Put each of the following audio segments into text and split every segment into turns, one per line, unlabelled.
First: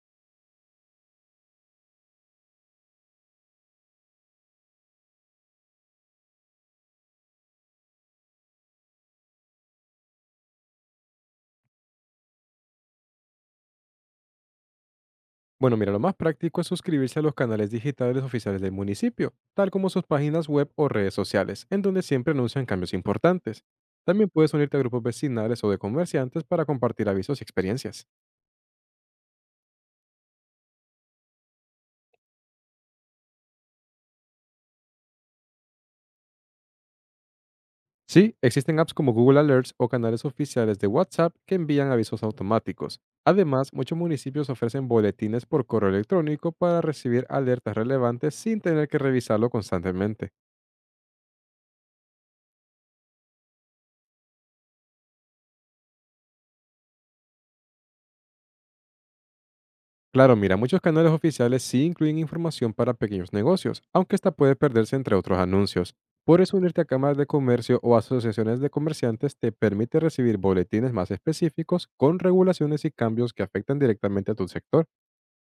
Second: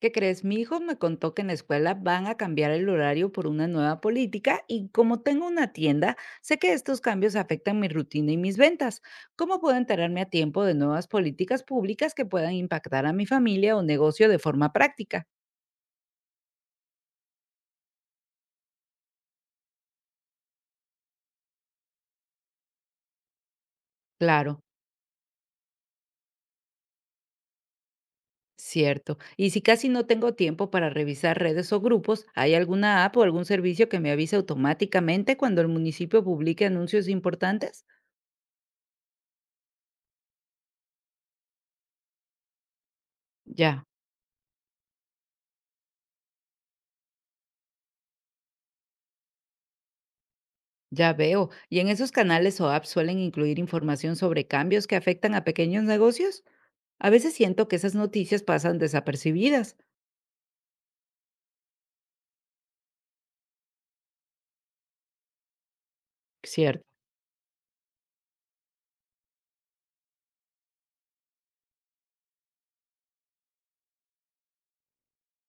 ¿Qué crees? Mi hijo me contó que en la escuela van a cambiar el horario por una nueva política y como tengo una tienda, sé que estos cambios afectan mi rutina y mis ventas. ¿Cómo puedo enterarme a tiempo de nuevas políticas públicas que puedan impactar a mi familia o negocio de forma práctica?
Bueno, mira, lo más práctico es suscribirse a los canales digitales oficiales del municipio, tal como sus páginas web o redes sociales, en donde siempre anuncian cambios importantes. También puedes
Claro,
unirte a grupos vecinales o de comerciantes para compartir avisos y experiencias.
cierto. Y si casi no tengo tiempo para revisar redes o grupos, ¿hay alguna app o algún servicio que me avise automáticamente cuando el municipio publique anuncios importantes?
Sí, existen apps como Google Alerts o canales oficiales de WhatsApp que envían avisos automáticos. Además,
Ya.
muchos municipios ofrecen boletines por correo electrónico para recibir alertas relevantes sin tener que revisarlo constantemente.
Ya veo. ¿Y en esos canales o apps suelen incluir información sobre cambios que afectan a pequeños negocios? A veces siento que esas noticias pasan desapercibidas.
Claro, mira, muchos canales oficiales sí incluyen información para pequeños negocios, aunque esta puede perderse entre otros anuncios. Por eso unirte
Cierto.
a cámaras de comercio o asociaciones de comerciantes te permite recibir boletines más específicos con regulaciones y cambios que afectan directamente a tu sector.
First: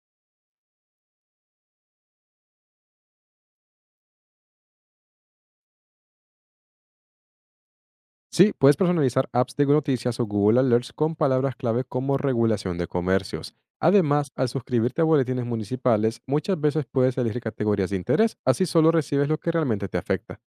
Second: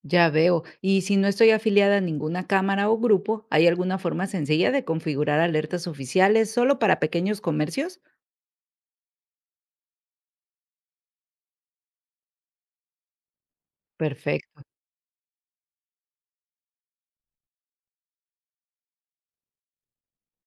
Ya veo. Y si no estoy afiliada a ninguna cámara o grupo, ¿hay alguna forma sencilla de configurar alertas oficiales solo para pequeños comercios?
Sí, puedes personalizar apps de noticias o Google Alerts con palabras clave como regulación de comercios. Además, al
Perfecto.
suscribirte a boletines municipales, muchas veces puedes elegir categorías de interés, así solo recibes lo que realmente te afecta.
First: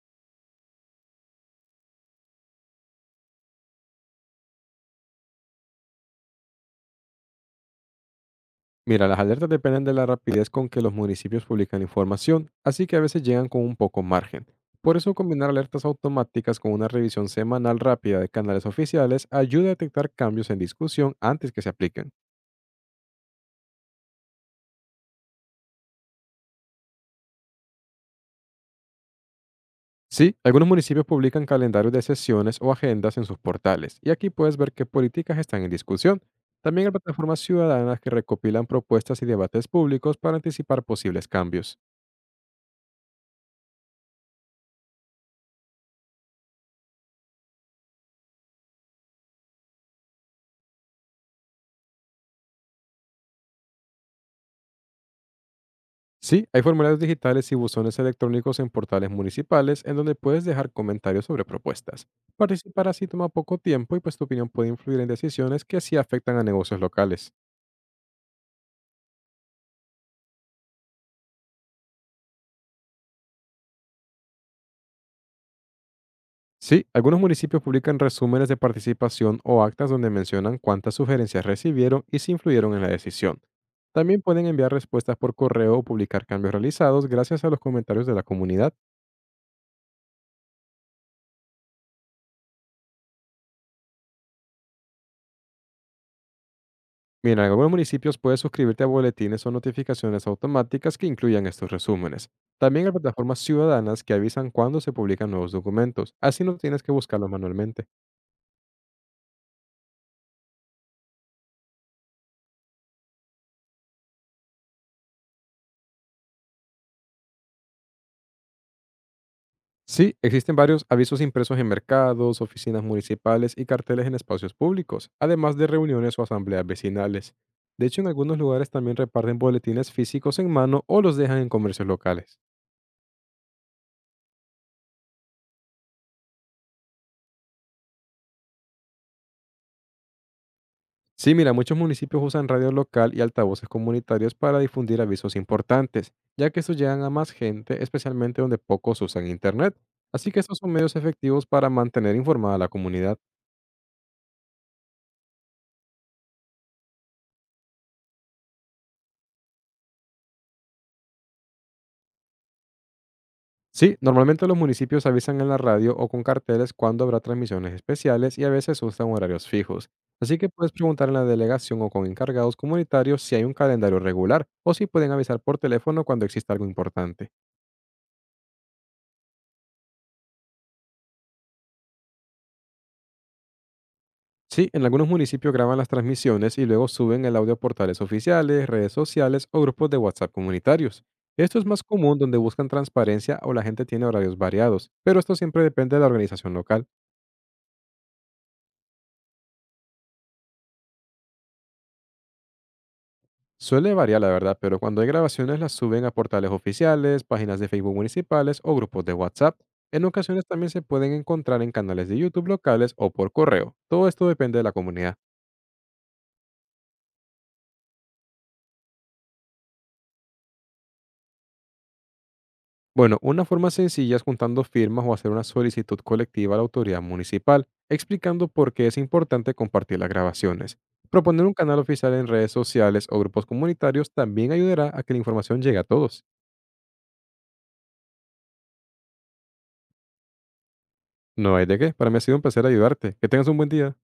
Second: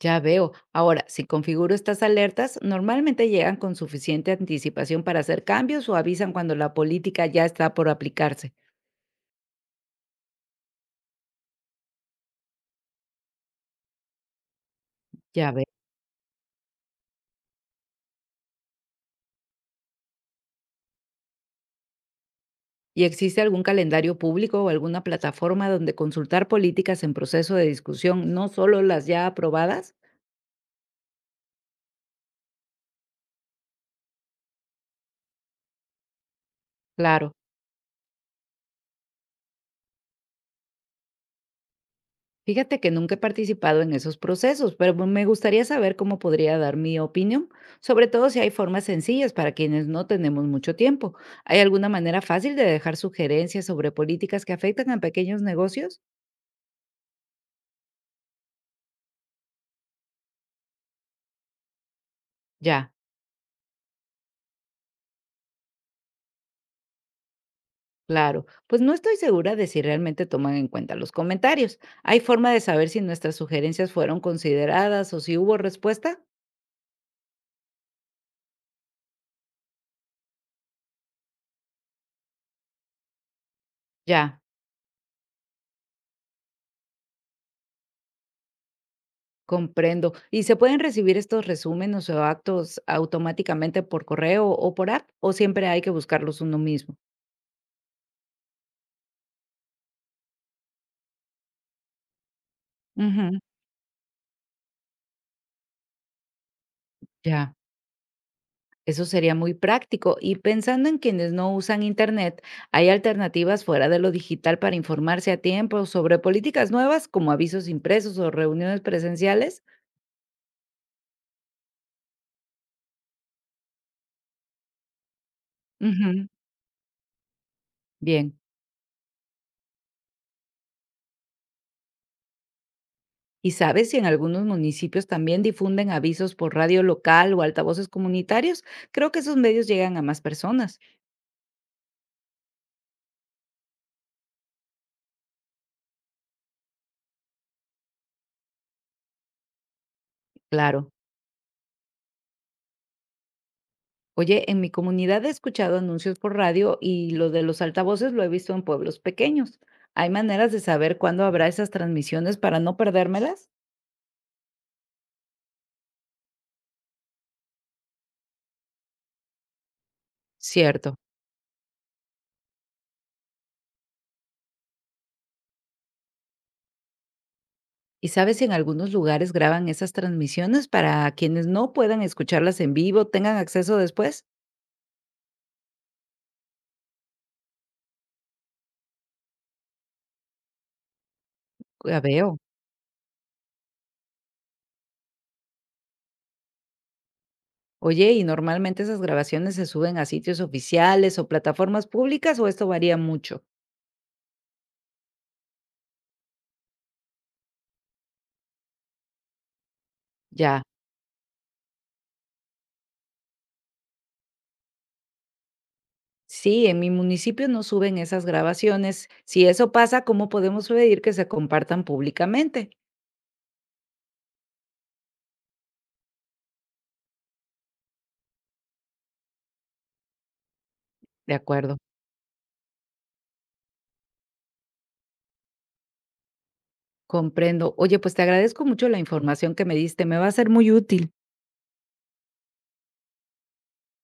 Ya veo. Ahora, si configuro estas alertas, normalmente llegan con suficiente anticipación para hacer cambios o avisan cuando la política ya está por aplicarse.
Mira, las alertas dependen de la rapidez con que los municipios publican información, así que a veces llegan con un poco margen. Por eso
Ya
combinar
veo.
alertas automáticas con una revisión semanal rápida de canales oficiales ayuda a detectar cambios en discusión antes que se apliquen.
¿Y existe algún calendario público o alguna plataforma donde consultar políticas en proceso de discusión, no solo las ya aprobadas?
Sí, algunos municipios publican calendarios de sesiones o agendas en sus portales, y aquí puedes ver qué políticas están en discusión. También hay
Claro,
plataformas ciudadanas que recopilan propuestas y debates públicos para anticipar posibles cambios.
fíjate que nunca he participado en esos procesos, pero me gustaría saber cómo podría dar mi opinión, sobre todo si hay formas sencillas para quienes no tenemos mucho tiempo. ¿Hay alguna manera fácil de dejar sugerencias sobre políticas que afectan a pequeños negocios?
Sí, hay formularios digitales y buzones electrónicos en portales municipales en donde puedes dejar comentarios sobre propuestas. Participar
Ya.
así toma poco tiempo y pues tu opinión puede influir en decisiones que sí afectan a negocios locales.
Claro, pues no estoy segura de si realmente toman en cuenta los comentarios. ¿Hay forma de saber si nuestras sugerencias fueron consideradas o si hubo respuesta?
Sí, algunos municipios publican resúmenes de participación o actas donde mencionan cuántas sugerencias recibieron y si influyeron en la decisión. También
Ya,
pueden enviar respuestas por correo o publicar cambios realizados gracias a los comentarios de la comunidad.
comprendo. ¿Y se pueden recibir estos resúmenes o actos automáticamente por correo o por app o siempre hay que buscarlos uno mismo?
Mira, en algunos municipios puedes suscribirte a boletines o notificaciones automáticas que incluyan estos resúmenes. También hay
Ujú,
plataformas ciudadanas que avisan cuando se publican nuevos documentos, así no tienes que buscarlos
ya,
manualmente.
eso sería muy práctico. Y pensando en quienes no usan Internet, ¿hay alternativas fuera de lo digital para informarse a tiempo sobre políticas nuevas como avisos impresos o reuniones presenciales?
Sí, existen varios avisos impresos en mercados, oficinas municipales y carteles en espacios públicos, además de reuniones o
Ujú.
asambleas vecinales. De hecho, en
Bien.
algunos lugares también reparten boletines físicos en mano o los dejan en comercios locales.
¿Y sabes si en algunos municipios también difunden avisos por radio local o altavoces comunitarios? Creo que esos medios llegan a más personas.
Sí, mira, muchos municipios usan radio local y altavoces comunitarios para difundir avisos importantes, ya que estos llegan a más gente, especialmente donde pocos usan internet. Así que estos son
Claro.
medios efectivos para mantener informada a la comunidad.
Oye, en mi comunidad he escuchado anuncios por radio y lo de los altavoces lo he visto en pueblos pequeños. ¿Hay maneras de saber cuándo habrá esas transmisiones para no perdérmelas?
Sí, normalmente los municipios avisan en la radio o con carteles cuando habrá transmisiones especiales y a veces usan horarios fijos. Así que puedes
Cierto.
preguntar en la delegación o con encargados comunitarios si hay un calendario regular o si pueden avisar por teléfono cuando exista algo importante.
¿Y sabes si en algunos lugares graban esas transmisiones para quienes no puedan escucharlas en vivo, tengan acceso después?
Sí, en algunos municipios graban las transmisiones y luego suben el audio a portales oficiales, redes sociales o grupos de WhatsApp comunitarios. Esto es más
Ya
común donde
veo.
buscan transparencia o la gente tiene horarios variados, pero esto siempre depende de la organización local.
Oye, ¿y normalmente esas grabaciones se suben a sitios oficiales o plataformas públicas o esto varía mucho?
Suele variar, la verdad, pero cuando hay grabaciones las suben a portales oficiales, páginas de Facebook municipales o grupos de WhatsApp. En ocasiones
Ya.
también se pueden encontrar en canales de YouTube locales o por correo. Todo esto depende de la comunidad.
Sí, en mi municipio no suben esas grabaciones. Si eso pasa, ¿cómo podemos pedir que se compartan públicamente?
Bueno, una forma sencilla es juntando firmas o hacer una solicitud colectiva a la autoridad municipal, explicando por qué es importante compartir las grabaciones.
De
Proponer un
acuerdo,
canal oficial en redes sociales o grupos comunitarios también ayudará a que la información llegue a todos.
comprendo. Oye, pues te agradezco mucho la información que me diste, me va a ser muy útil.
No hay de qué, para mí ha sido un placer ayudarte. Que tengas un buen día.